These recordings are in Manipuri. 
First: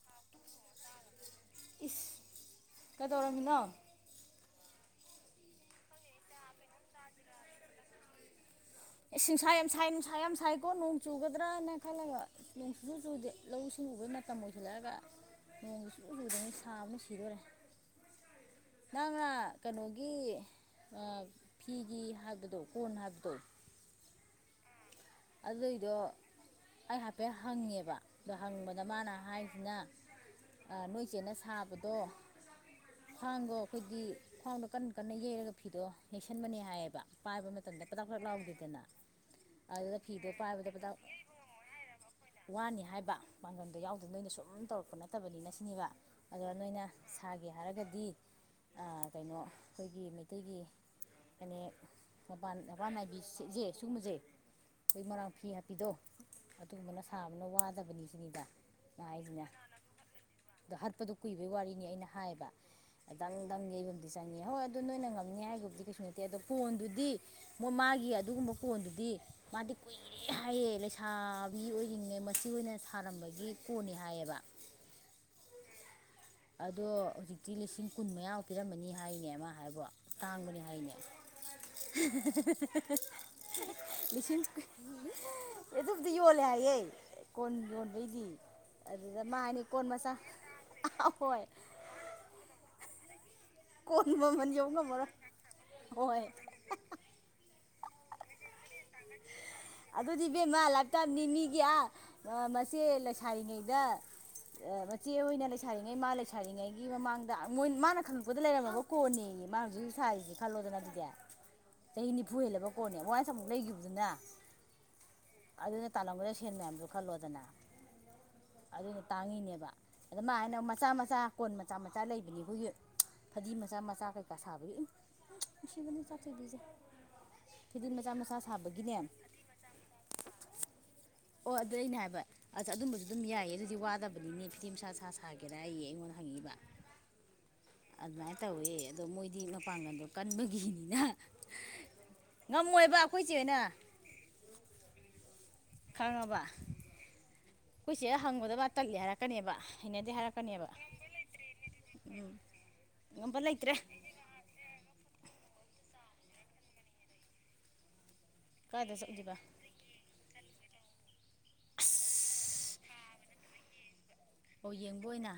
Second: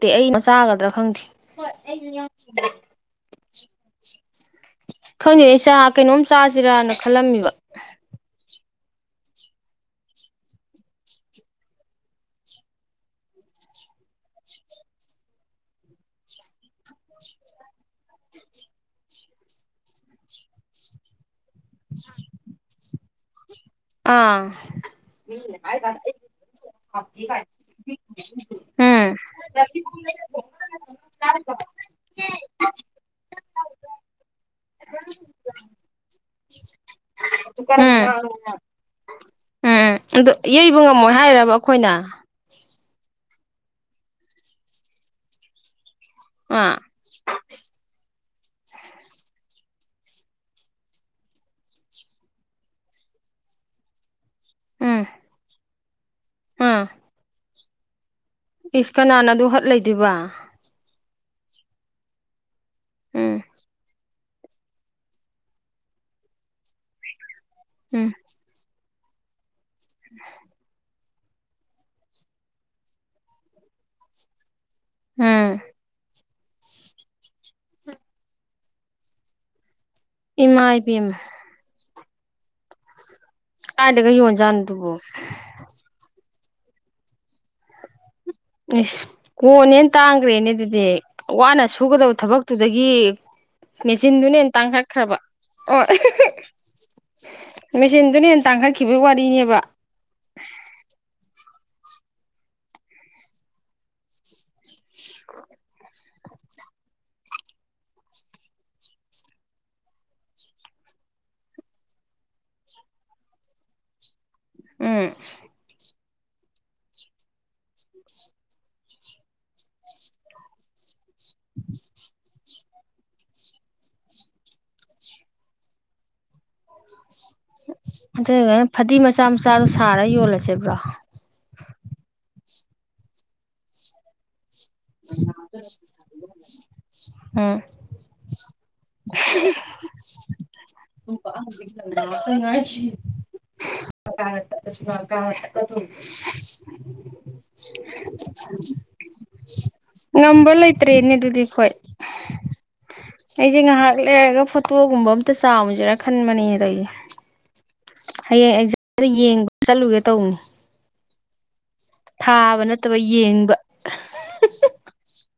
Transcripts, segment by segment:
ꯇꯦ ꯑꯩꯩꯅ ꯆꯥꯒꯗ꯭ꯔꯥ ꯈꯪꯗꯦ ꯍꯣꯏ ꯑꯩꯖꯨ ꯌꯥꯎꯅ [unintelligible] ꯍꯥ [unintelligible] ꯈꯪꯉꯦ ꯆꯥ ꯀꯩꯅꯣꯝ ꯆꯥꯖꯤꯔꯅ ꯈꯜꯂꯝꯃꯤꯕ ꯑꯦ ꯁꯤꯡꯁꯥ ꯌꯥꯝ ꯁꯥꯏ ꯅꯨꯡꯁꯥ ꯌꯥꯝ ꯁꯥꯏꯀꯣ ꯅꯣꯡ ꯆꯨꯒꯗ꯭ꯔꯥꯅ ꯈꯜꯂꯒ ꯅꯣꯡ ꯁꯨꯆꯨ ꯆꯨꯗꯦ ꯂꯧ ꯁꯤꯡ ꯁꯨꯕꯩ ꯃꯇꯝ ꯑꯣꯏꯁꯤꯜꯂꯛꯑꯒ ꯅꯣꯡꯖꯨ ꯆꯨꯗꯉꯩ ꯁꯥꯕꯅ ꯁꯤꯗꯣꯔꯦ ꯅꯪꯅꯥ ꯀꯩꯅꯣꯒꯤ ꯐꯤꯒꯤ ꯍꯥꯏꯕꯗꯣ ꯀꯣꯟ ꯍꯥꯏꯕꯗꯣ ꯑꯥ ꯑꯗꯨꯏꯗꯣ [unintelligible] ꯑꯩ ꯍꯥꯏꯐꯦꯠ ꯍꯪꯉꯦꯕ ꯑꯗꯣ ꯍꯪꯕꯗ ꯃꯥꯅ ꯎꯝ ꯍꯥꯏꯖꯤꯅ ꯑ ꯅꯣꯏ ꯆꯦꯅ ꯁꯥꯕꯗꯣ ꯈ꯭ꯋꯥꯡꯗꯣ ꯈꯣꯏꯒꯤ ꯈ꯭ꯋꯥꯡꯗꯣ ꯀꯟꯅ ꯀꯟꯅ ꯌꯩꯔꯒ ꯐꯤꯗꯣ ꯌꯩꯁꯤꯟꯕꯅꯦ ꯍꯥꯏꯌꯦꯕ ꯄꯥꯏꯕ ꯃꯇꯝꯗ ꯑ ꯄꯗꯥꯛ ꯄꯗꯥꯛ ꯂꯥꯎꯗꯦꯗꯅ ꯑꯝ ꯑꯗꯨꯗ ꯐꯤꯗꯣ ꯑꯗꯨ ꯄꯥꯏꯕꯗ ꯌꯩꯕ ꯄꯗꯥꯛ ꯉꯝꯃꯣꯏ ꯍꯥꯏꯔꯕ ꯑꯩꯈꯣꯏꯅ ꯕ ꯄꯥꯡꯒꯜꯗꯣ ꯌꯥꯎꯗꯦ ꯅꯣꯏꯅ ꯁꯨꯝ ꯇꯧꯔꯛꯄ ꯅꯠꯇꯕꯅꯤꯅ ꯁꯤꯅꯦꯕ ꯑꯗꯣ ꯑꯥ ꯅꯣꯏꯅ ꯁꯥꯒꯦ ꯍꯥꯏꯔꯒꯗꯤ ꯑꯥ ꯀꯩꯅꯣ ꯈꯣꯏꯒꯤ ꯃꯩꯇꯩꯒꯤ ꯐꯅꯦꯛ ꯃꯄꯥꯟ ꯃꯄꯥꯟꯅꯥꯏꯕꯤ ꯖꯦ ꯁꯤꯒꯨꯝꯕꯖꯦ ꯎꯝ [unintelligible] ꯃꯔꯣꯏꯥꯡ ꯐꯤ ꯍꯥꯞꯄꯤꯗꯣ ꯑꯥ ꯑꯗꯨꯒꯨꯝꯕꯅ ꯁꯥꯕꯅ ꯋꯥꯗꯕꯅꯤ ꯁꯤꯅꯤꯗ ꯏꯁ ꯑꯩꯅ ꯀꯅꯥꯅ ꯍꯥꯏꯁꯤꯅ ꯑꯗꯨ ꯍꯠ ꯂꯩꯗꯣꯏꯕꯥ ꯑꯗꯣ ꯍꯠꯄꯗꯣ ꯀꯨꯏꯕꯩ ꯋꯥꯔꯤꯅꯤ ꯑꯩꯅ ꯍꯥꯏꯌꯦꯕꯥ ꯗꯪ ꯎꯝ ꯗꯪ ꯌꯩꯕꯝ ꯆꯅꯤ ꯍꯣꯏ ꯑꯗꯨ ꯅꯣꯏꯅ ꯉꯝꯅꯤ ꯍꯥꯏꯒꯕꯨꯗꯤ ꯀꯩꯁꯨ ꯅꯠꯇꯦ ꯑꯗꯣ ꯐꯣꯟꯗꯨꯗꯤ ꯃꯣ ꯃꯥꯒꯤ ꯎꯝ ꯑꯗꯨꯒꯨꯝꯕ ꯐꯣꯟꯗꯨ ꯗꯤ ꯃꯥꯗꯤ ꯀꯨꯏꯔꯦ ꯍꯥꯏꯌꯦ ꯂꯩꯁ ꯁꯥꯕꯤ ꯑꯣꯏꯔꯤꯉꯩ ꯃꯆꯦ ꯍꯣꯏꯅ ꯁꯥꯔꯝꯕꯒꯤ ꯀꯣꯟꯅꯤ ꯍꯥꯏꯌꯦꯕ ꯑꯝ ꯑꯗꯣ ꯍꯧꯖꯤꯛꯇꯤ ꯂꯤꯁꯤꯡ ꯀꯨꯟ ꯃꯌꯥꯃꯨꯛ ꯄꯤꯔꯝꯃꯅꯤ ꯍꯥꯏꯅꯦ ꯑꯃ ꯍꯥꯏꯕꯣ ꯇꯥꯡꯕꯅꯤ ꯏꯃꯥꯏ ꯍꯥꯏꯅꯦ ꯄꯦꯝꯃ ꯀꯥꯏꯗꯒ [unintelligible] ꯂꯤꯁꯤꯡ ꯌꯣꯟꯖꯥꯠꯅꯣꯗꯨꯕꯣ ꯀꯨ ꯑꯗꯨꯕꯨ ꯌꯣꯂꯦꯍꯥꯏ ꯌꯦ ꯀꯣꯟ ꯌꯣꯟꯕꯩꯗꯤ ꯏꯁ ꯑꯗꯨꯗ ꯃꯥꯅ ꯍꯥꯏꯅꯤ ꯀꯣꯟ ꯀꯣꯟꯅꯦꯅ ꯃꯆꯥ ꯇꯥꯡꯈ꯭ꯔꯦꯅꯦ ꯑꯗꯨꯗꯤ [unintelligible] ꯋꯥꯅ ꯁꯨꯒꯗꯕ ꯊꯕꯛꯇꯨꯗꯒꯤ ꯀꯣꯟ ꯃꯦꯆꯤꯟꯗꯨꯅ ꯃꯃꯜ ꯍꯦꯟꯅ ꯌꯧ ꯉꯝꯃꯔꯣꯏ ꯇꯥꯡꯈꯠꯈ꯭ꯔꯕ ꯑꯣ ꯍꯣꯏ [unintelligible] ꯃꯦꯆꯤꯟꯗꯨꯅ ꯍꯦꯟꯅ ꯇꯥꯡꯈꯠꯈꯤꯕ ꯋꯥꯔꯤꯅꯦꯕ ꯑꯗꯨꯗꯤ ꯏꯕꯦꯝꯃ ꯂꯥꯢꯐꯇꯥꯢꯝꯅꯤ ꯃꯤꯒꯤ ꯑꯥ ꯑ ꯃꯆꯦ ꯂꯩꯁꯥꯔꯤꯉꯩꯗ ꯃꯆꯦ ꯍꯣꯏꯅ ꯂꯩꯁꯔꯤꯉꯩ ꯃꯥ ꯂꯩꯁꯔꯤꯉꯩꯒꯤ ꯃꯃꯥꯡꯗ ꯃꯣꯏ ꯃꯥꯅ ꯈꯪꯉꯛꯄꯗ ꯂꯩꯔꯝꯃꯕ ꯀꯣꯟꯅꯦ ꯃꯥ ꯍꯧꯖꯤꯛ ꯍꯧꯖꯤꯛ ꯁꯥꯏꯁꯦ ꯈꯜꯂꯣꯗꯅ ꯑꯗꯨꯗꯤ ꯆꯍꯤ ꯅꯤꯐꯨ ꯍꯦꯜꯂꯕ ꯀꯣꯟꯅꯦ ꯋꯥꯟꯁ ꯑꯃꯨꯛ ꯂꯩꯈꯤꯕꯗꯨꯅ ꯎꯝ ꯇꯥꯂꯣꯝꯒꯗꯕ ꯁꯦꯟ ꯃꯌꯥꯝꯖꯨ ꯈꯜꯂꯣꯗꯅ ꯑꯗꯨꯅ ꯇꯥꯡꯉꯤꯅꯦꯕ ꯑꯗꯨ ꯃꯍꯥꯏꯅ ꯃꯆꯥ ꯃꯆꯥ ꯀꯣꯟ ꯃꯆꯥ ꯃꯆꯥ ꯂꯩꯕꯅꯤ ꯑꯩꯈꯣꯏꯒꯤ ꯐꯗꯤ ꯃꯆꯥ ꯃꯆꯥ ꯀꯩꯀꯥ ꯁꯥꯕꯒꯤ ꯑꯝ ꯅꯨꯡꯁꯤꯕꯅꯤ ꯏꯆꯥ ꯊꯣꯏꯕꯤꯁꯦ ꯑꯗꯨꯑꯣꯏꯒꯅ ꯐꯗꯤ ꯃꯆꯥ ꯃꯆꯥꯗꯣ ꯁꯥꯔꯒ ꯌꯣꯜꯂꯁꯦꯕ꯭ꯔꯣ ꯑꯣ ꯑꯗꯨ ꯑꯩꯅ ꯍꯥꯏꯕ ꯑ ꯑꯗꯨꯝꯕꯁꯨ ꯑꯗꯨꯝ ꯌꯥꯏꯌꯦ ꯑꯗꯨꯗꯤ ꯋꯥꯗꯕꯅꯤꯅꯦ ꯥꯁꯥ ꯁꯥ ꯁꯥꯒꯦꯔꯥꯌꯦ ꯑꯩꯉꯣꯟꯗ ꯍꯪꯉꯤꯕ ꯎꯝ ꯑꯗꯨꯃꯥꯏꯅ ꯇꯧꯋꯦ ꯑꯗꯣ ꯃꯣꯏꯗꯤ ꯃꯄꯥꯡꯒꯜꯗꯣ ꯀꯟꯕꯒꯤꯅꯤꯅ ꯉꯝꯃꯣꯏꯕ ꯑꯩꯈꯣꯏ ꯆꯦꯍꯣꯏꯅ [unintelligible] ꯈꯪꯉꯕ ꯑꯩꯈꯣꯏ ꯆꯦꯗ ꯍꯪꯕꯗ ꯃ ꯇꯜꯂꯦ ꯍꯥꯏꯔꯛꯀꯅꯦꯕ ꯍꯩꯅꯗꯦ ꯍꯥꯏꯔꯛꯀꯅꯦꯕ ꯉꯪꯝꯕꯂꯩꯇꯔꯦꯅꯦ ꯑꯗꯨꯗꯤ ꯑꯩꯈꯣꯏ ꯉꯝꯕ ꯑꯩꯁꯦ ꯂꯩꯇ꯭ꯔꯦ ꯉꯩꯍꯥꯛ ꯂꯩꯔꯒ ꯐꯣꯇꯣꯒꯨꯝꯕ ꯑꯝꯇ ꯆꯥꯎꯃꯨꯁꯤꯔ ꯈꯟꯕꯅꯤꯅꯦ ꯇꯧꯋꯤꯁꯦ ꯍꯌꯦꯡ ꯀꯥꯏꯗ ꯑꯦꯛꯖꯥꯝꯗꯣ ꯆꯠꯂꯤꯕ ꯌꯦꯡꯕ ꯆꯠꯂꯨꯒꯦ ꯇꯧꯅꯤ ꯊꯥꯕ ꯅꯠꯇꯕ ꯌꯦꯡꯕ ꯑꯣ ꯌꯦꯡꯕ ꯑꯣꯏꯅ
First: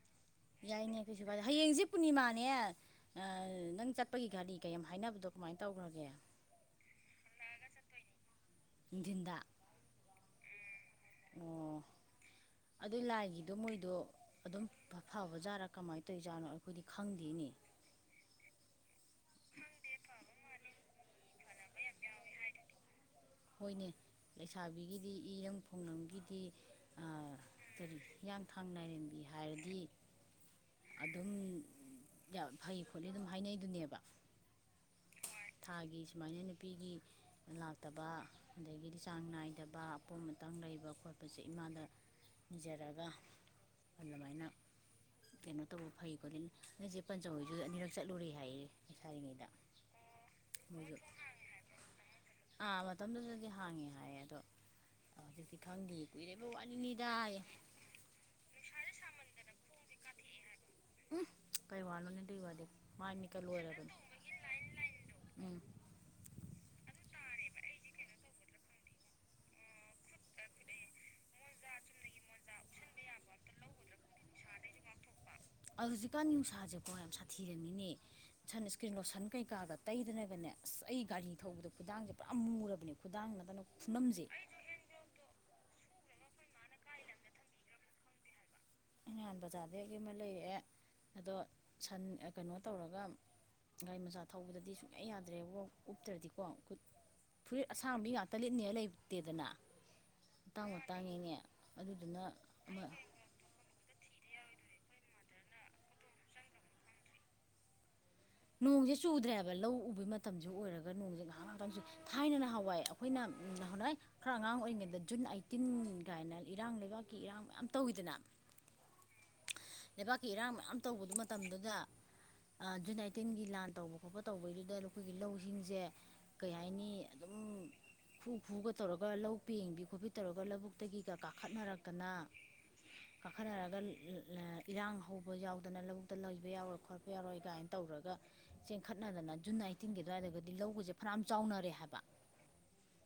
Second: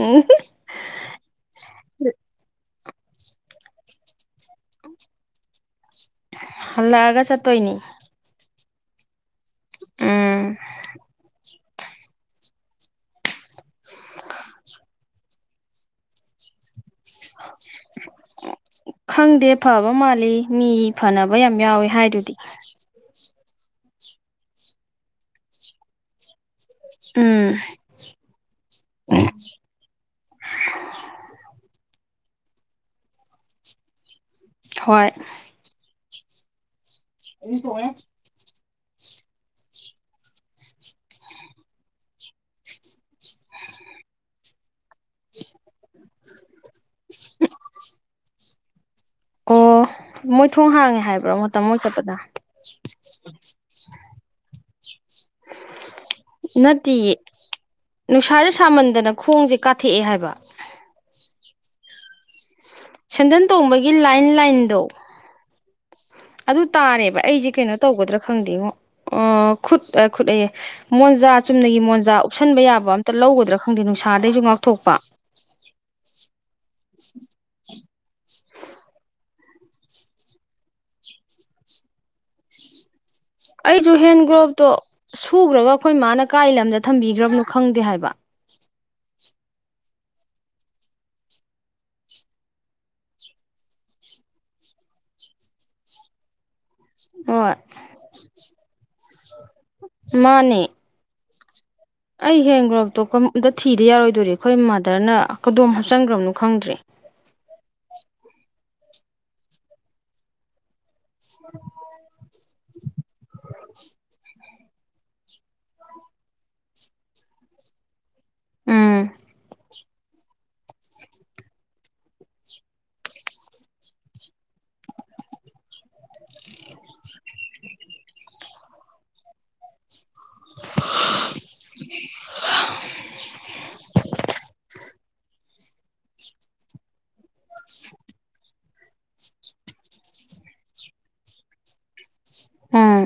ꯎꯝ ꯌꯥꯏꯅꯦ ꯀꯩꯁꯨ ꯀꯥꯏꯗꯦ ꯍꯌꯦꯡꯁꯦ ꯄꯨꯔꯅꯤꯃꯥꯅꯦ ꯑ ꯅꯪ ꯆꯠꯄꯒꯤ ꯒꯥꯔꯤ ꯀꯥ ꯌꯥꯝ ꯍꯥꯏꯅꯕꯗꯣ ꯀꯃꯥꯏꯅ ꯇꯧꯈ꯭ꯔꯒꯦ ꯍꯜꯂꯑꯒꯥ ꯆꯠ ꯇꯣꯏꯅꯤ ꯅꯨꯡꯊꯤꯟꯗ ꯎꯝ ꯑꯣ ꯑꯗꯨ ꯂꯥꯏꯒꯤꯗꯣ ꯃꯣꯏꯗꯣ ꯑꯗꯨꯝ ꯐꯕ ꯥꯆꯠꯂ ꯀꯃꯥꯏꯅ ꯇꯧꯔꯤꯆꯠꯅꯣ ꯈꯪꯗꯦ ꯐꯕ ꯃꯥꯜꯂꯤ ꯃꯤ ꯐꯅꯕ ꯌꯥꯝ ꯌꯥꯎꯋꯦ ꯍꯥꯏꯗꯨꯗꯤ ꯍꯣꯏꯅꯦ ꯂꯩꯁꯥꯕꯤꯒꯤꯗꯤ ꯏꯔꯪ ꯐꯣꯡꯡꯂꯝꯒꯤꯗꯤ ꯎꯝ ꯀꯔꯤ ꯍꯤꯌꯥꯡꯊꯥꯡ ꯔꯦꯝꯕꯤ ꯍꯥꯏꯔꯗꯤ ꯑꯗꯨꯝ ꯌꯥꯝ ꯐꯩ ꯈꯣꯠꯂꯤ ꯑꯗꯨꯝ ꯍꯥꯏꯅꯩꯗꯨꯅꯦꯕ ꯍꯣꯏ ꯊꯥꯒꯤ ꯁꯨꯃꯥꯏꯅ ꯅꯨꯄꯤꯒꯤ ꯂꯥꯛꯇꯕ [unintelligible] ꯑꯗꯒꯤꯗꯤ ꯆꯥꯡ ꯅꯥꯏꯗꯕ ꯑꯄꯣꯝ ꯑꯇꯪ ꯂꯩꯕ ꯈꯣꯠꯄꯁꯦ ꯏꯃꯥꯗ ꯅꯤꯖꯔꯒ ꯑꯗꯨꯃꯥꯏꯅ ꯀꯩꯅꯣ ꯇꯧꯕ ꯐꯩꯈꯣꯠꯂꯦ ꯅꯣꯏ ꯆꯦ ꯄꯟꯆ ꯍꯣꯏꯁꯨ ꯑꯅꯤꯔꯛ ꯆꯠꯂꯨꯔꯦ ꯍꯥꯏꯌꯦ ꯂꯩꯁꯥꯔꯤꯉꯩꯗ ꯑꯣ ꯃꯣꯏ ꯊꯣꯡ ꯃꯣꯏꯁꯨ ꯍꯥꯡꯉꯦ ꯍꯥꯏꯕ꯭ꯔꯣ ꯃꯇꯝꯃꯨ ꯃꯣꯏ ꯆꯠꯄꯗ ꯑꯥ ꯃꯇꯝꯗꯨꯗꯗꯤ ꯍꯥꯡꯉꯦ ꯍꯥꯏꯌꯦ ꯑꯗꯣ ꯍꯧꯖꯤꯛꯇꯤ ꯈꯪꯗꯦ ꯀꯨꯏꯔꯕ ꯅꯠꯇꯦꯌꯦ ꯋꯥꯅꯤꯗꯌꯦ ꯅꯨꯡꯁꯥꯁꯦ ꯁꯥꯃꯟꯗꯅ ꯈꯣꯡꯁꯦ ꯀꯥꯊꯦꯛꯑꯦ ꯍꯥꯏꯕ ꯀꯩ ꯋꯥꯔꯅꯣꯅꯦ ꯑꯗꯨꯏ ꯋꯥꯗꯤ ꯃꯥꯏ ꯃꯤꯠꯀ ꯁꯦꯟꯗꯟ ꯇꯣꯡꯕꯒꯤ ꯂꯣꯏꯔꯕꯅꯦ ꯂꯥꯏꯟ ꯂꯥꯏꯟꯗꯣ ꯎꯝ ꯑꯗꯨ ꯇꯥꯔꯦꯕ ꯑꯩꯁꯦ ꯀꯩꯅꯣ ꯇꯧꯒꯗ꯭ꯔꯥ ꯈꯪꯗꯦꯉꯣ ꯑꯣ ꯈꯨꯠ ꯑ ꯈꯨꯠ ꯑꯩꯌꯦ ꯃꯣꯟꯖꯥ ꯆꯨꯝꯅꯒꯤ ꯃꯣꯟꯖꯥ ꯀꯨꯞꯁꯟꯕ ꯌꯥꯕ ꯑꯝꯇ ꯂꯧꯒꯗ꯭ꯔꯥ ꯈꯪꯗꯦ ꯅꯨꯡꯁꯥꯗꯒꯤꯁꯨ ꯉꯥꯛꯊꯣꯛꯄ ꯍꯧꯖꯤꯛꯀꯥꯟ ꯅꯨꯡꯁꯥꯁꯦꯀꯣ ꯌꯥꯝ ꯁꯥꯊꯤꯔꯝꯅꯤꯅꯦ ꯁꯟꯁꯀ꯭ꯔꯤꯟ ꯂꯣꯁꯟ ꯀꯩꯀꯥꯒ ꯇꯩꯗꯅꯒꯅꯦ ꯑꯁ ꯑꯩ ꯒꯥꯔꯤ ꯊꯧꯕꯗ ꯈꯨꯗꯥꯡꯁꯦ ꯄꯨꯔꯥ ꯃꯨꯔꯕꯅꯦꯕ ꯑꯩꯁꯨ ꯍꯦꯟ ꯒ꯭ꯂꯣꯞꯇꯣ ꯁꯨꯈ꯭ꯔꯒ ꯑꯩꯈꯣꯏ ꯃꯥꯅ ꯀꯥꯏ ꯂꯝꯗ ꯊꯝꯕꯤꯈ꯭ꯔꯕꯅꯣ ꯈꯪꯗꯦ ꯍꯥꯏꯕ ꯑꯩ ꯅꯍꯥꯟ ꯕꯖꯥꯔꯗꯒꯤ ꯑꯃ ꯂꯩꯔꯛꯑꯦ ꯑꯗꯣ ꯁꯟ ꯑꯥ ꯀꯩꯅꯣ ꯇꯧꯔꯒ ꯒꯥꯔꯤ ꯃꯆꯥ ꯊꯧꯕꯗꯗꯤ ꯁꯨꯡꯌꯥ ꯌꯥꯗ꯭ꯔꯦꯕꯣ ꯎꯞꯇ꯭ꯔꯗꯤꯀꯣ ꯍꯣꯏ ꯐꯨꯔꯤꯠ ꯑꯁꯥꯡꯕꯤ ꯉꯥꯛꯇ ꯂꯤꯠꯅꯤ ꯍꯥꯢ ꯂꯩꯇꯦꯗꯅ ꯃꯥꯅꯦ ꯃꯇꯥꯡ ꯃꯇꯥꯡꯒꯤꯅꯤ ꯑꯩ ꯍꯦꯟ ꯒ꯭ꯂꯣꯞꯇꯣ ꯀꯝ ꯑꯝꯇ ꯊꯤꯗ ꯌꯥꯔꯣꯏ ꯑꯗꯨꯗꯤ ꯑꯩꯈꯣꯏ ꯃꯥꯗꯔꯅ ꯀꯗꯣꯝ ꯍꯥꯞꯆꯟꯈ꯭ꯔꯕꯅꯣ ꯈꯪꯗ꯭ꯔꯦ ꯅꯣꯡꯁꯦ ꯆꯨꯗ꯭ꯔꯦ ꯍꯥꯢꯕ ꯂꯧ ꯎꯕꯒꯤ ꯃꯇꯝꯁꯨ ꯑꯣꯏꯔꯒ ꯅꯣꯡꯖꯦ ꯉꯥꯏꯍꯥ ꯉꯥꯏꯍꯥꯛꯇꯪ ꯆꯨꯢ ꯊꯥꯏꯅ ꯅꯍꯥꯋꯥꯏ ꯑꯩꯈꯣꯏꯅ ꯎꯝ ꯅꯍꯥꯟꯋꯥꯢ ꯈꯔ ꯑꯉꯥꯡ ꯑꯣꯏ ꯗ ꯖꯨꯟ ꯑꯥꯏꯠꯇꯤꯟ ꯀꯥꯏꯅ ꯏꯔꯥꯡ ꯂꯩꯕꯥꯛꯀꯤ ꯏꯔꯥꯡ ꯃꯌꯥꯝ ꯇꯧꯋꯤꯗꯅ ꯎꯝ ꯂꯩꯕꯥꯛꯀꯤ ꯏꯔꯥꯡ ꯃꯌꯥꯝ ꯇꯧꯕ ꯃꯇꯝꯗꯨꯗ ꯑꯥ ꯖꯨꯟ ꯑꯥꯏꯠ ꯇꯤꯟꯒꯤ ꯂꯥꯟ ꯇꯧꯕ ꯈꯣꯠꯄ ꯇꯧꯕꯩꯗꯨꯗ ꯑꯈꯣꯏꯒꯤ ꯂꯧꯁꯤꯡꯁꯦ ꯀꯩ ꯍꯥꯏꯅꯤ ꯑꯗꯨꯝ ꯈꯨ ꯈꯨꯒ ꯇꯧꯔꯒ ꯂꯧ ꯄꯦꯡꯕꯤ ꯈꯣꯠꯄꯤ ꯈꯣꯠ ꯇꯧꯔꯒ ꯂꯧꯕꯨꯛꯇꯒꯤꯒ ꯀꯥꯈꯠꯅꯔꯛꯇꯅ ꯀꯥꯈꯠꯅꯔꯒ ꯂ ꯑꯥ ꯑꯥ ꯏꯔꯥꯡ ꯍꯧꯕ ꯌꯥꯎꯗꯅ ꯂꯧꯕꯨꯛꯇ ꯂꯩꯕ ꯌꯥꯔꯣꯏ ꯈꯣꯠꯄ ꯌꯥꯔꯣꯏ ꯀꯥꯏꯅ ꯇꯧꯔꯒ ꯆꯦꯟꯈꯠꯅꯗꯅ ꯖꯨꯟ ꯑꯥꯏꯠꯇꯤꯟꯒꯤ ꯑꯗꯨꯋꯥꯏꯗꯒꯗꯤ ꯂꯧꯒꯁꯦ ꯐꯅ꯭ꯌꯥꯝ ꯆꯥꯎꯅꯔꯦ ꯍꯥꯏꯕ ꯑꯥ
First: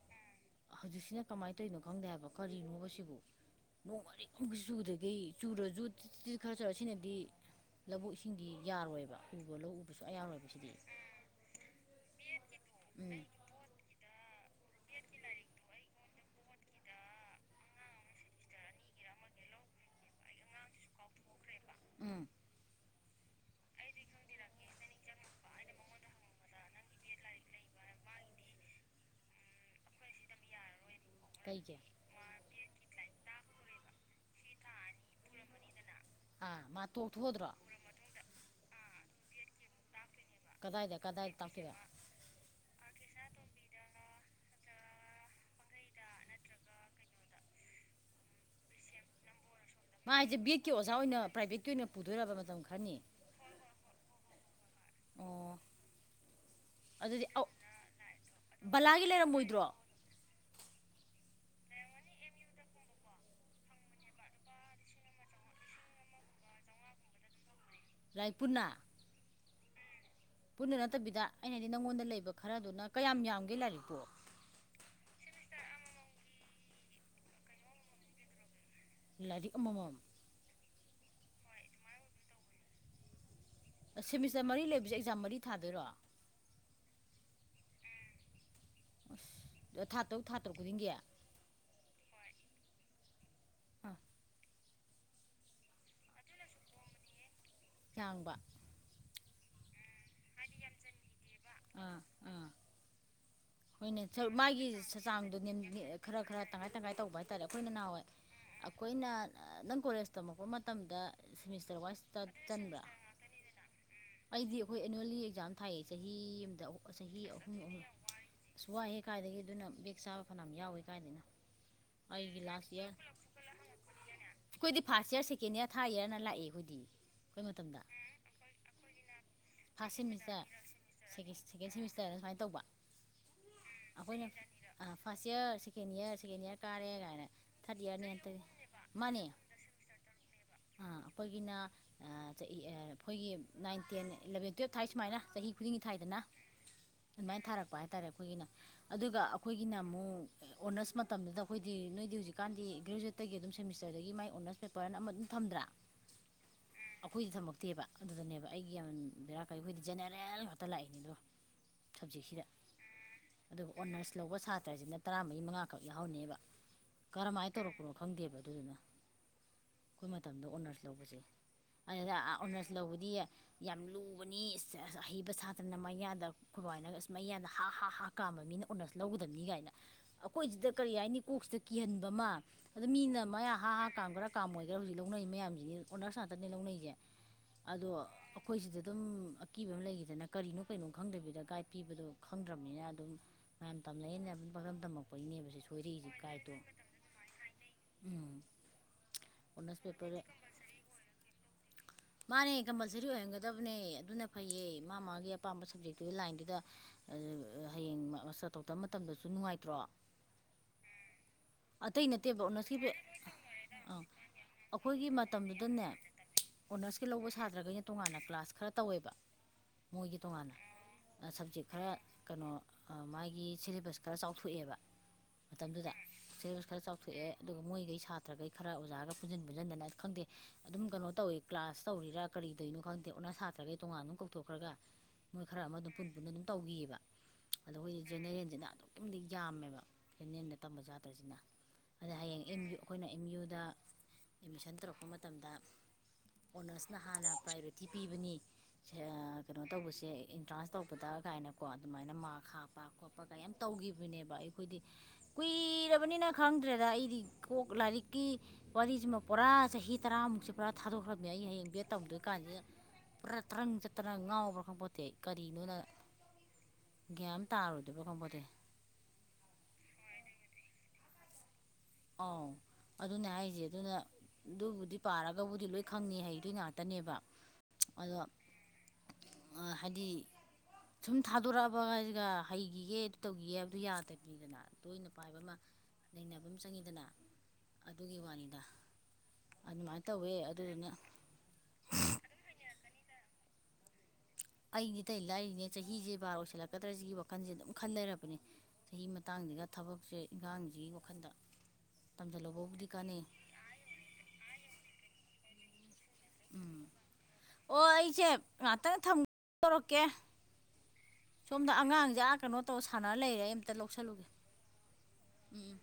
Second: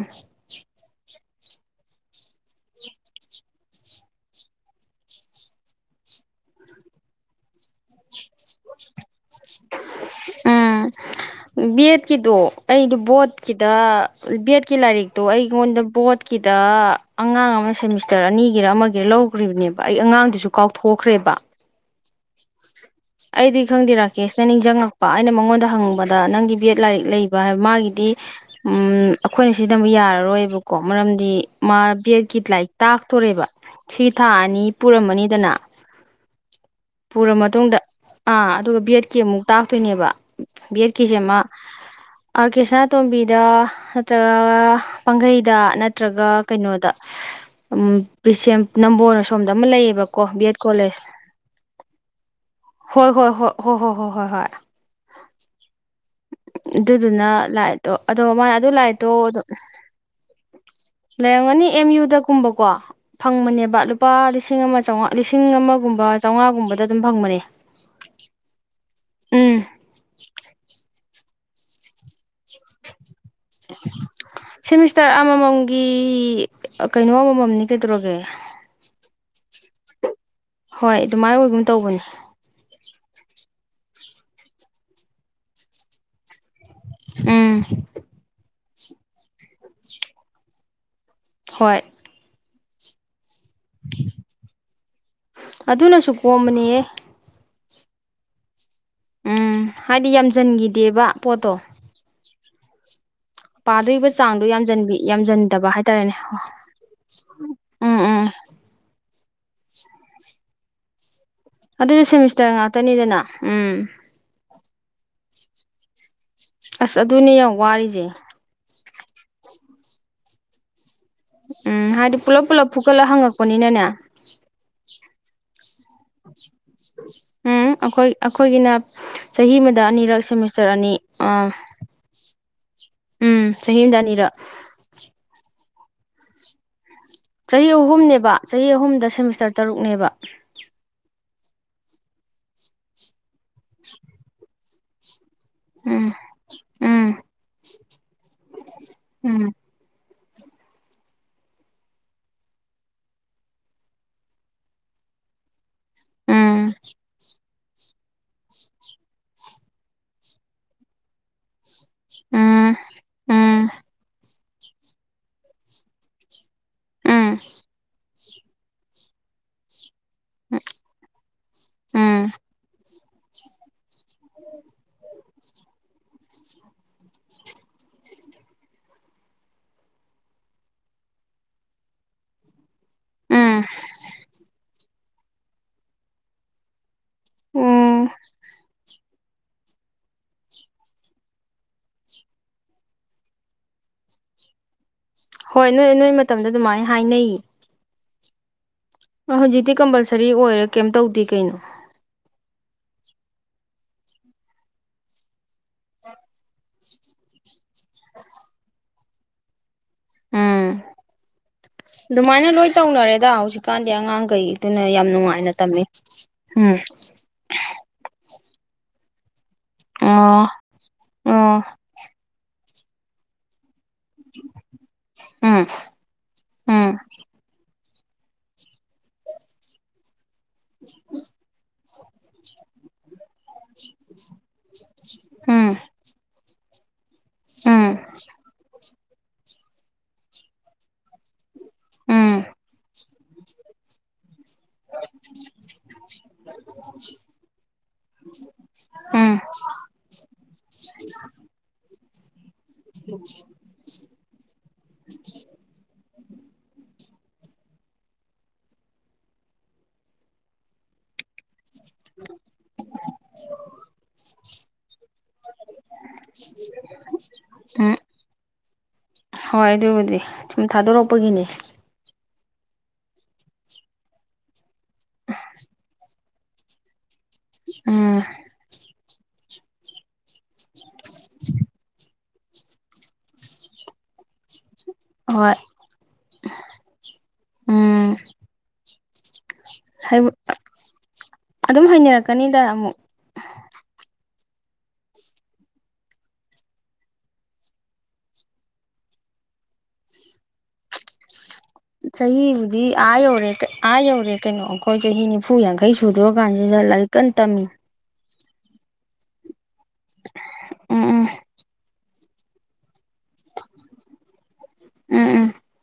ꯍꯧꯖꯤꯛꯁꯤꯅ ꯀꯃꯥꯏ ꯇꯧꯔꯤꯅꯣ ꯈꯪꯗꯦ ꯍꯥꯏꯕ ꯀꯔꯤꯅꯣꯕ ꯁꯤꯕꯨ ꯅꯣꯡꯃꯔꯤꯛ ꯑꯝꯐꯥꯎ ꯆꯨꯗꯈꯩ ꯆꯨꯔꯁꯨ ꯇꯤ ꯇꯤ ꯇꯤ ꯈꯥꯔ ꯆꯨꯔ ꯁꯤꯅꯗꯤ ꯂꯧꯕꯨꯛ ꯏꯁꯤꯡꯗꯤ ꯌꯥꯔꯣꯏꯕ ꯎꯕ ꯂꯧ ꯎꯕ ꯁꯨꯡꯌꯥ ꯌꯥꯔꯣꯏꯕ ꯁꯤꯗꯤ ꯕꯤꯑꯦꯠꯀꯤꯗꯣ ꯑꯩꯗꯣ ꯎꯝ ꯚꯣꯠꯀꯤꯗ ꯕꯤ ꯑꯦꯠ ꯀꯤ ꯂꯥꯏꯔꯤꯛꯇꯣ ꯑꯩꯉꯣꯟꯗ ꯚꯣꯠꯀꯤꯗ ꯑꯉꯥꯡ ꯑꯃꯅ ꯁꯦꯃꯤꯁꯇ꯭ꯔ ꯑꯅꯤꯒꯤꯔ ꯑꯃꯒꯤꯔ ꯂꯧꯈ꯭ꯔꯤꯕꯅꯤ ꯅꯦꯕ ꯑꯩ ꯑꯉꯥꯡꯗꯨꯁꯨ ꯀꯥꯎꯊꯣꯛꯈ꯭ꯔꯦꯕ ꯎꯝ [inaudible] ꯑꯩꯗꯤ ꯈꯪꯗꯦ ꯔꯥꯀꯦꯁꯅ ꯅꯤꯡꯁꯪꯉꯛꯄ ꯑꯩꯅ ꯃꯉꯣꯟꯗ ꯍꯪꯕꯗ ꯅꯪꯒꯤ ꯕꯤ ꯑꯦꯠ ꯂꯥꯏꯔꯤꯛ ꯂꯩꯕ ꯍꯥꯏꯕ ꯃꯥꯒꯤꯗꯤ ꯎꯝ ꯑꯈꯣꯏꯅ ꯁꯤꯟꯅꯕ ꯌꯥꯔꯔꯣꯏꯕꯀꯣ ꯃꯔꯝꯗꯤ ꯃꯥ ꯀꯩꯒꯤ ꯕꯤ ꯑꯦꯠꯀꯤ ꯂꯥꯏꯔꯤꯛ ꯇꯥꯛꯇꯣꯔꯦꯕ ꯁꯤ ꯊꯥ ꯑꯅꯤ ꯄꯨꯔꯝꯃꯅꯤꯗꯅ ꯑꯥ ꯃꯥ ꯄꯨꯔ ꯇꯣꯛꯊꯣꯛꯑꯗ꯭ꯔꯣ ꯃꯇꯨꯡꯗ ꯑꯥ ꯑꯗꯨꯒ ꯕꯤ ꯑꯦꯠꯀꯤ ꯑꯃꯨꯛ ꯇꯥꯛꯇꯣꯏꯅꯦꯕ ꯕꯤ ꯀꯗꯥꯏꯗ ꯑꯦꯠꯀꯤꯁꯦ ꯀꯗꯥꯏꯗ ꯃꯥ ꯇꯥꯛꯇꯣꯏꯕ ꯑꯥꯔ ꯀꯦ ꯁꯅꯥꯇꯣꯝꯕꯤꯗ ꯅꯠꯇ꯭ꯔꯒ ꯄꯥꯡꯒꯩꯗ ꯅꯠꯇ꯭ꯔꯒ ꯀꯩꯅꯣꯗ ꯁ ꯎꯝ ꯕꯤꯁꯦꯝ ꯅꯝꯕꯣꯜ ꯑꯁꯣꯝ ꯗ ꯑꯃ ꯃꯥ ꯂꯩꯌꯦꯕꯀꯣ ꯍꯥꯏꯁꯦ ꯕꯦꯠ ꯕꯦꯠꯀꯤ ꯑꯣꯖꯥ ꯀꯣꯜꯂꯦꯖ ꯑꯣꯏꯅ ꯄ꯭ꯔꯥꯏꯚꯦꯠꯀꯤ ꯑꯣꯏꯅ ꯄꯨꯗꯣꯏꯔꯕ ꯃꯇꯝ ꯈꯥꯔꯅꯤ ꯍꯣ ꯍꯣ ꯍꯣ ꯍꯣꯏ ꯍꯣꯏ ꯑꯣ ꯑꯗꯨꯗꯨꯅ ꯑꯗꯨꯗꯤ ꯂꯥꯏꯛꯇꯣ ꯑꯗꯣ ꯃꯥꯅ ꯑꯗꯨ ꯕꯂꯥꯒꯤ ꯂꯥꯏꯛꯇꯣ ꯑꯗꯨ ꯂꯩꯔꯝꯃꯣꯏꯗ꯭ꯔꯣ [inaudible] ꯂꯩꯔꯝꯒꯅꯤ ꯑꯦꯝ ꯌꯨꯗ ꯀꯨꯝꯕꯀꯣ ꯐꯪꯕꯅꯦꯕ ꯂꯨꯄꯥ ꯂꯤꯁꯤꯡ ꯑꯃ ꯆꯧꯉꯥ ꯂꯤꯁꯤꯡ ꯑꯃꯒꯨꯝꯕ ꯆꯧꯉꯥꯒꯨꯝꯕꯗ ꯑꯗꯨꯝ ꯐꯪꯕꯅꯦ ꯂꯥꯏꯔꯤꯛ ꯄꯨꯨꯟꯅ ꯎꯝ ꯄꯨꯟꯅ ꯅꯠꯇꯕꯤꯗ ꯑꯩꯅ ꯍꯥꯏꯗꯤ ꯅꯪꯉꯣꯟꯗ ꯂꯩꯕ ꯈꯔꯗꯨꯅ ꯀꯌꯥꯝ ꯌꯥꯝꯒꯦ ꯂꯥꯏꯔꯤꯛꯄꯣ ꯁꯦꯃꯤꯁꯇ꯭ꯔ ꯑꯃꯃꯝꯒꯤ ꯑꯥ ꯀꯩꯅꯣ ꯑꯃꯃꯝꯅꯤ ꯀꯩꯗꯧꯔꯒꯦ ꯂꯥꯏꯔꯤꯛ ꯑꯃꯃꯝ ꯍꯣꯏ ꯗꯨꯃꯥꯏꯅ ꯑꯣꯏꯒꯨꯝ ꯇꯧꯕꯅꯤ ꯁꯦꯃꯤꯁꯇ꯭ꯔ ꯃꯔꯤ ꯂꯩꯕꯁꯦ ꯑꯦꯛꯖꯥꯝ ꯃꯔꯤ ꯊꯥꯗꯣꯏꯔꯣ ꯎꯝ ꯑꯁ ꯊꯥ ꯇꯔꯨꯛ ꯊꯥ ꯇꯔꯨꯛ ꯈꯨꯗꯤꯡꯒꯤ ꯍꯣꯏ ꯑꯥ ꯑꯗꯨꯅꯁꯨ ꯀꯣꯝꯕꯅꯤꯍꯦ ꯌꯥꯥꯡꯕ ꯎꯝ ꯍꯥꯏꯗꯤ ꯌꯥꯝꯁꯤꯟꯈꯤꯗꯦꯕ ꯄꯣꯠꯇꯣ ꯑꯥ ꯑꯥ ꯍꯣꯏꯅꯦ ꯄꯥꯗꯣꯔꯤꯕ ꯆꯥꯡꯗꯣ ꯃꯥꯒꯤ ꯌꯥꯝꯖꯟꯕꯤ ꯆꯥꯡꯗꯣ ꯌꯥꯝꯖꯟꯗꯕ ꯍꯥꯏꯇꯥꯔꯦꯅꯦ ꯈꯥꯔ ꯈꯥꯔ ꯇꯪꯈꯥꯏ ꯇꯪꯈꯥꯏ ꯇꯧꯕ ꯍꯥꯏꯇꯥꯔꯦ ꯑꯈꯣꯏꯅ ꯎꯝ ꯅꯍꯥꯟꯋꯥꯏ ꯎꯝ ꯑꯈꯣꯏꯅ ꯅꯪ ꯀꯣꯜꯂꯦꯖ ꯇꯝꯃꯛꯄ ꯃꯠ ꯃꯇꯝꯗ ꯁꯦꯃꯤꯁꯇꯔ ꯑꯗꯨꯁꯨ ꯋꯥꯏꯁꯇ ꯁꯦꯃꯤꯁꯇꯔ ꯆꯟꯕ꯭ꯔꯥ ꯉꯥꯛꯇꯅꯤꯗꯅ ꯎꯝ ꯑꯩꯗꯤ ꯑꯈꯣꯏ ꯑꯦꯅꯨꯋꯦꯜꯂꯤ ꯑꯦꯛꯖꯥꯝ ꯊꯥꯏꯌꯦ ꯆꯍꯤ ꯑꯃꯗ ꯑꯁ ꯆꯍꯤ ꯑꯗꯨꯅꯦ ꯌꯥꯝ ꯑꯍꯨꯝ ꯑꯍꯨꯝ ꯋꯥꯔꯤꯁꯦ ꯑꯁ ꯋꯥꯏꯍꯦ ꯀꯥꯏꯗꯒꯤ ꯑꯗꯨꯅ ꯕꯦꯛ ꯆꯥꯕ ꯐꯅꯌꯥꯝ ꯌꯥꯎꯏ ꯎꯝ ꯍꯥꯏꯗꯤ ꯄꯨꯂꯞ ꯄꯨꯂꯞ ꯐꯨꯀꯠꯂꯒ ꯍꯪꯉꯛꯄꯅꯤꯅꯅꯦ ꯀꯣꯏꯗꯤ ꯐꯔꯁ ꯏꯔ ꯁꯀꯦꯟ ꯏꯔ ꯎꯝ ꯑꯩꯈꯣꯏ ꯑꯩꯈꯣꯏꯒꯤꯅ ꯆꯍꯤ ꯑꯃꯗ ꯑꯅꯤꯔꯛ ꯁꯦꯃꯤꯁꯇꯔ ꯑꯅꯤ ꯑꯥ ꯁꯦꯀꯦꯟ ꯁꯦꯃꯤꯁꯇꯔꯅ ꯁꯨꯃꯥꯏꯅ ꯇꯧꯕ ꯎꯝ ꯆꯍꯤ ꯑꯃꯗ ꯑꯩꯈꯣꯏꯅ ꯑꯅꯤꯔꯛ ꯐꯥꯔꯁ ꯌꯥꯔ ꯁꯦꯀꯦꯟ ꯏꯌꯥꯔ ꯁꯦꯀꯦꯟ ꯏꯌꯥꯔ ꯀꯥꯔꯦ ꯀꯥꯏꯅ ꯆꯍꯤ ꯊꯥꯔꯠ ꯏꯌꯥꯔꯅꯦꯅ ꯑꯍꯨꯝꯅꯦꯕ ꯇꯧ ꯆꯍꯤ ꯑꯍꯨꯝꯗ ꯃꯥꯅꯦ ꯁꯦꯃꯤꯁꯇꯔ ꯇꯔꯨꯛꯅꯦꯕ ꯑꯥ ꯑꯩꯈꯣꯏꯒꯤꯅ ꯑꯩꯈꯣꯏꯒꯤ ꯅꯥꯏꯟ ꯇꯦꯟ ꯑꯦꯂꯕꯦꯟ ꯇꯨꯌꯦꯜꯞ ꯊꯥꯏ ꯁꯨꯃꯥꯏꯅ ꯆꯍꯤ ꯈꯨꯗꯤꯡꯒꯤ ꯎꯝ ꯊꯥꯏꯗꯅ ꯎꯝ ꯑꯗꯨꯃꯥꯏꯅ ꯊꯥꯔꯛꯄ ꯍꯥꯏꯇꯥꯔꯦ ꯑꯩꯈꯣꯏꯒꯤꯅ ꯑꯗꯨꯒ ꯎꯝ ꯑꯩꯈꯣꯏꯒꯤꯅ ꯑꯃꯨꯛ ꯑꯣꯅꯔꯁ ꯃꯇꯝꯗꯨꯗ ꯑꯩꯈꯣꯏꯗꯤ ꯅꯣꯏꯗꯤ ꯍꯧꯖꯤꯛꯀꯥꯟꯗꯤ ꯒ꯭ꯔꯦꯖꯨꯋꯦꯠꯇꯒꯤ ꯑꯗꯨꯝ ꯁꯦꯃꯤꯁꯇꯔꯗꯒꯤ ꯃꯥꯏ ꯑꯣꯅꯔꯁ ꯄꯦꯄꯔꯅ ꯑꯃ ꯑꯗꯨꯝ ꯊꯝ ꯐꯝꯗ꯭ꯔꯥ ꯎꯝ ꯑꯩꯈꯣꯏꯗꯤ ꯊꯝꯃꯛꯇꯦꯕ ꯑꯗꯨꯗꯅꯦꯕ ꯑꯩꯒꯤ ꯌꯥꯝ ꯕꯦꯔ ꯀꯥꯢ ꯑꯈꯣꯏꯗꯤ ꯖꯅꯔꯦꯜ ꯈꯠꯇ ꯂꯥꯛꯑꯅꯤꯗꯨ ꯁꯕꯖꯦꯛꯁꯤꯗ ꯎꯝ ꯎꯝ ꯑꯗꯨꯒ ꯑꯣꯅꯔꯁ ꯂꯧꯕ ꯁꯥꯇ꯭ꯔꯁꯤꯅ ꯇꯔꯥꯃꯔꯤ ꯃꯉꯥꯈꯛ ꯌꯥꯎꯍꯟꯅꯦꯕ ꯎꯝ ꯀꯔꯝꯍꯥꯏꯅ ꯇꯧꯔꯛꯄꯅꯣ ꯈꯪꯗꯦꯕ ꯑꯗꯨꯗꯨꯅ ꯑꯩꯈꯣꯏ ꯃꯇꯝꯗ ꯑꯣꯅꯔꯁ ꯂꯧꯕꯁꯦ ꯑꯗꯨꯗ ꯎꯝ ꯑꯣꯅꯔꯁ ꯂꯧꯕꯗꯤ ꯌꯥꯝ ꯂꯨ ꯅꯤ ꯑꯍꯩꯕ ꯁꯥꯗꯅ ꯃꯌꯥꯗ ꯀꯃꯅ ꯃꯌꯥꯗ ꯍꯥ ꯍꯥ ꯀꯥꯝꯕ ꯃꯤꯅ ꯑꯣꯅꯔꯂꯧꯕ ꯕꯅꯤ ꯀꯥꯏꯅ ꯑꯩꯈꯣꯏꯁꯤꯗ ꯀꯔꯤ ꯍꯥꯏꯅꯤ ꯀꯣꯛꯁꯤꯗ ꯀꯤꯍꯟꯕ ꯑꯃ ꯑꯗꯨꯗ ꯃꯤꯅ ꯃꯌꯥꯝ ꯎꯝ ꯍꯥ ꯍꯥ ꯀꯥꯝꯈꯔꯥꯝ ꯑꯣꯏꯒꯦꯔ ꯍꯧꯖꯤꯛ ꯂꯧꯅꯩ ꯃꯌꯥꯝꯁꯤꯗꯤ ꯑꯣꯗꯔꯁ ꯉꯥꯛꯇꯅꯦ ꯂꯧꯅꯩꯁꯦ ꯑꯗꯣ ꯎꯝ ꯑꯩꯈꯣꯏꯁꯤꯗ ꯑꯗꯨꯝ ꯑꯀꯤꯕ ꯑꯃ ꯂꯩꯈꯤꯗꯅ ꯀꯔꯤꯅꯣ ꯀꯩꯅꯣ ꯈꯪꯗꯕꯤꯗ ꯒꯥꯏꯗ ꯄꯤꯕꯗꯣ ꯈꯪꯗ꯭ꯔꯕꯅꯤꯅ ꯑꯗꯨꯝ ꯃꯌꯥꯝ ꯇꯝꯅꯌꯦꯅ ꯄꯔꯗꯝ ꯍꯣꯏ ꯅꯣꯏ ꯅꯣꯏ ꯃꯇꯝꯗ ꯑꯗꯨꯃꯥꯏꯅ ꯍꯥꯏꯅꯩꯌꯦ ꯎꯝ ꯍꯧꯖꯤꯛꯇꯤ ꯑꯣꯅꯔꯁ ꯄꯦꯄꯔꯗ ꯀꯝꯄꯜꯁꯔꯤ ꯑꯣꯏꯔꯦ ꯀꯦꯝ ꯇꯧꯗꯦ ꯀꯩꯅꯣ ꯃꯥꯅꯦ ꯀꯝꯄꯜꯁꯔꯤ ꯑꯣꯏꯍꯟꯒꯗꯕꯅꯦ ꯑꯗꯨꯅ ꯐꯩꯌꯦ ꯃꯥ ꯃꯥꯒꯤ ꯑꯄꯥꯝꯕ ꯁꯕꯖꯦꯛꯇꯨꯒꯤ ꯂꯥꯏꯟꯗꯨꯗ ꯍꯌꯦꯡ ꯆꯊꯣꯛ ꯇꯕ ꯃꯇꯝꯗꯁꯨ ꯅꯨꯡꯉꯥꯏꯇ꯭ꯔꯣ ꯎꯝ ꯑꯇꯩ ꯅꯠꯇꯦꯕ ꯑꯗꯨꯃꯥꯏꯅ ꯂꯣꯏ ꯑꯣꯅꯔꯁꯀꯤ ꯇꯧꯅꯔꯦꯗ ꯍꯧꯖꯤꯛꯀꯥꯟꯗꯤ ꯑꯥ ꯑꯉꯥꯡꯈꯩꯗꯨꯅ ꯌꯥꯝ ꯑꯩꯈꯣꯏꯒꯤ ꯅꯨꯡꯉꯥꯏꯅ ꯃꯇꯝꯗꯨꯗꯅꯦ ꯇꯝꯅꯩ ꯑꯣꯅꯔꯁꯀꯤ ꯂꯧꯕ ꯁꯥꯇ꯭ꯔꯒꯩꯅ ꯇꯣꯉꯥꯟꯅ ꯀ꯭ꯂꯥꯁ ꯈꯔ ꯇꯧꯋꯦꯕ ꯃꯣꯏꯒꯤ ꯑꯣ ꯇꯣꯉꯥꯟꯅ ꯑꯣ ꯁꯕꯖꯦꯛ ꯈꯔ ꯀꯩꯅꯣ ꯃꯥꯒꯤ ꯁꯤꯂꯦꯕꯁ ꯈꯔ ꯆꯥꯎꯊꯣꯛꯑꯦꯕ ꯎꯝ ꯃꯇꯝꯗꯨꯗ ꯁꯤꯂꯦꯕꯁ ꯈꯔ ꯎꯝ ꯆꯥꯎꯊꯣꯛꯑꯦ ꯑꯗꯨꯒ ꯃꯣꯏꯈꯩ ꯁꯥꯇ꯭ꯔꯈꯩ ꯈꯔ ꯑꯣꯖꯥꯒ ꯄꯨꯟꯁꯤꯟ ꯄꯨꯟꯁꯤꯟꯗꯅ ꯈꯪꯗꯦ ꯑꯗꯨꯝ ꯀꯩꯅꯣ ꯇꯧꯋꯤ ꯑꯥꯁ ꯇꯧꯔꯤꯔꯥ ꯀꯔꯤꯗꯣꯏꯅꯣ ꯈꯪꯗꯦ ꯑꯣꯟꯅ ꯁꯥꯇ꯭ꯔꯩ ꯇꯣꯉꯥꯟ ꯑꯗꯨꯝ ꯀꯧꯊꯣꯛꯈ꯭ꯔꯒ ꯃꯣꯏ ꯈꯔ ꯎꯝ ꯑꯃ ꯑꯗꯨꯝ ꯄꯨ ꯄꯨꯟꯅ ꯑꯗꯨꯝ ꯇꯧꯈꯤꯑꯕ ꯑꯗꯣ ꯎꯝ ꯑꯩꯈꯣꯏ ꯖꯦꯅꯦꯔꯦꯜꯁꯤꯅ ꯑꯗꯨꯝ ꯑꯗꯨꯛꯀꯤ ꯃꯇꯤꯛ ꯌꯥꯝꯃꯦꯕ ꯐꯅꯦꯟꯗ ꯇꯝꯕ ꯆꯥꯇ꯭ꯔꯁꯤꯅ ꯑꯗ ꯎꯝ ꯍꯌꯦꯡ ꯑꯩꯈꯣꯏꯅ ꯑꯦꯝ ꯌꯨꯗ ꯑꯦꯠꯃꯤꯁꯟ ꯇꯧꯔꯛꯄ ꯃꯇꯝꯗ ꯑꯣꯅꯔꯁꯅ ꯍꯥꯟꯅ ꯄ꯭ꯔꯥꯏꯌꯣꯔꯤꯇꯤ ꯄꯤꯕꯅꯤ ꯎꯝ ꯀꯩꯅꯣ ꯇꯧꯕꯁꯦ ꯑꯦꯟꯇ꯭ꯔꯥꯟꯁ ꯇꯧꯕꯗ ꯀꯥꯏꯅ ꯑꯗꯨꯃꯥꯏꯅ ꯃꯥ ꯍꯥꯞ ꯆꯠꯄ ꯈꯣꯠꯄꯒ ꯌꯥꯝ ꯇꯧꯒꯤꯈꯤꯕꯅꯦꯕ ꯑꯩꯈꯣꯏꯗꯤ ꯀꯨꯏꯔꯕꯅꯤꯅ ꯈꯪꯗ꯭ꯔꯦꯗ ꯑꯩꯗꯤ ꯀꯣꯛ ꯂꯥꯏꯔꯤꯛꯀꯤ ꯋꯥꯔꯤꯁꯤꯃ ꯄꯨꯔꯥ ꯆꯍꯤ ꯇꯔꯥꯃꯨꯛꯁꯦ ꯄꯨꯔꯥ ꯊꯥꯗꯣꯛꯈ꯭ꯔꯕꯅꯤ ꯑꯩ ꯍꯌꯦꯡ ꯕꯌꯦꯠ ꯇꯧꯗꯣꯏ ꯀꯥꯟꯁꯦ ꯄꯨꯔꯥ ꯇ꯭ꯔꯪ ꯆꯠꯇꯅ ꯉꯥꯎꯕ꯭ꯔꯥ ꯈꯪꯕꯄꯣꯠꯇꯦ ꯀꯔꯤꯅꯣꯅ ꯒ꯭ꯌꯥꯟ ꯎꯝ ꯇꯥꯔꯣꯏꯗꯣꯏꯕ ꯈꯪꯄꯣꯟꯇꯦ ꯍꯣꯏ ꯑꯗꯨꯕꯨꯗꯤ ꯁꯨꯝ ꯊꯥꯗꯣꯔꯛꯄꯒꯤꯅꯦ ꯑꯧ ꯑꯗꯨꯅꯦ ꯍꯥꯏꯁꯦ ꯑꯗꯨꯅ ꯑꯗꯨꯕꯨꯗꯤ ꯄꯥꯔꯒꯕꯨꯗꯤ ꯂꯣꯏ ꯈꯪꯅꯤ ꯍꯌꯦ ꯑꯗꯨ ꯉꯥꯛꯇꯅꯦꯕ ꯑꯗꯣ ꯑꯥ ꯍꯥꯏꯗꯤ ꯁꯨꯝ ꯊꯥꯗꯣꯔꯛꯑꯕ ꯍꯥꯏꯁꯤꯒ [unintelligible] ꯑꯗꯨ ꯇꯧꯈꯤꯒꯦ ꯍꯥꯏꯕꯗꯨ ꯌꯥꯗꯕꯅꯤꯗꯅ ꯇꯣꯏꯅ ꯄꯥꯏꯕ ꯑꯃ ꯍꯣꯏ ꯅꯩꯅꯕꯃ ꯆꯪꯉꯤꯗꯅ ꯑꯗꯨꯒꯤ ꯋꯥꯅꯤꯗ ꯑꯗꯨꯃꯥꯏꯅ ꯍꯥꯏꯕ ꯇꯧꯋꯦ ꯑꯗꯨꯗꯨꯅ ꯑꯗꯨꯝ ꯍꯥꯏꯩꯅꯔꯛꯀꯅꯤꯗ ꯑꯃꯨꯛ ꯑꯩꯗꯤ ꯑꯇꯩ ꯂꯥꯏꯔꯤꯅꯦ ꯆꯍꯤꯁꯦ ꯕꯥꯔ ꯑꯣꯏꯁꯤꯜꯂꯛꯀꯗ꯭ꯔ ꯁꯤꯒꯤ ꯋꯥꯈꯜꯁꯦ ꯗꯨꯝ ꯈꯜ ꯂꯩꯔꯕꯅꯦ ꯆꯍꯤ ꯃꯇꯥꯡ ꯁꯤꯒ ꯊꯕꯛꯁꯦ ꯏꯟꯈꯥꯡꯁꯤꯒꯤ ꯋꯥꯈꯜꯗ ꯆꯍꯤꯕꯨꯗꯤ ꯇꯝꯁꯤꯜꯍꯧꯕꯕꯨꯗꯤ ꯑꯥ ꯀꯥꯟꯅꯩ ꯌꯧꯔꯦ ꯑꯥ ꯌꯧꯔꯦ ꯀꯩꯅꯣ ꯑꯈꯣꯏ ꯆꯍꯤ ꯅꯤꯐꯨ ꯌꯥꯡ ꯈꯩ ꯁꯨꯗ꯭ꯔꯣ ꯀꯥꯟꯁꯤꯗ ꯂꯥꯏꯔꯤꯛ ꯀꯟꯅ ꯇꯝꯃꯤ ꯉꯍꯥꯛꯇꯪ ꯊꯝꯃ ꯇꯧꯔꯛꯀꯦ ꯎꯝ ꯎꯝ ꯁꯣꯝꯗ ꯑꯉꯥꯡꯁꯦ ꯀꯩꯅꯣ ꯇꯧ ꯁ ꯁꯥꯟꯅꯅ ꯂꯩꯔꯦ ꯑꯩ ꯑꯃꯝꯇ ꯂꯧꯁꯜꯂꯨꯒꯦ ꯎꯝ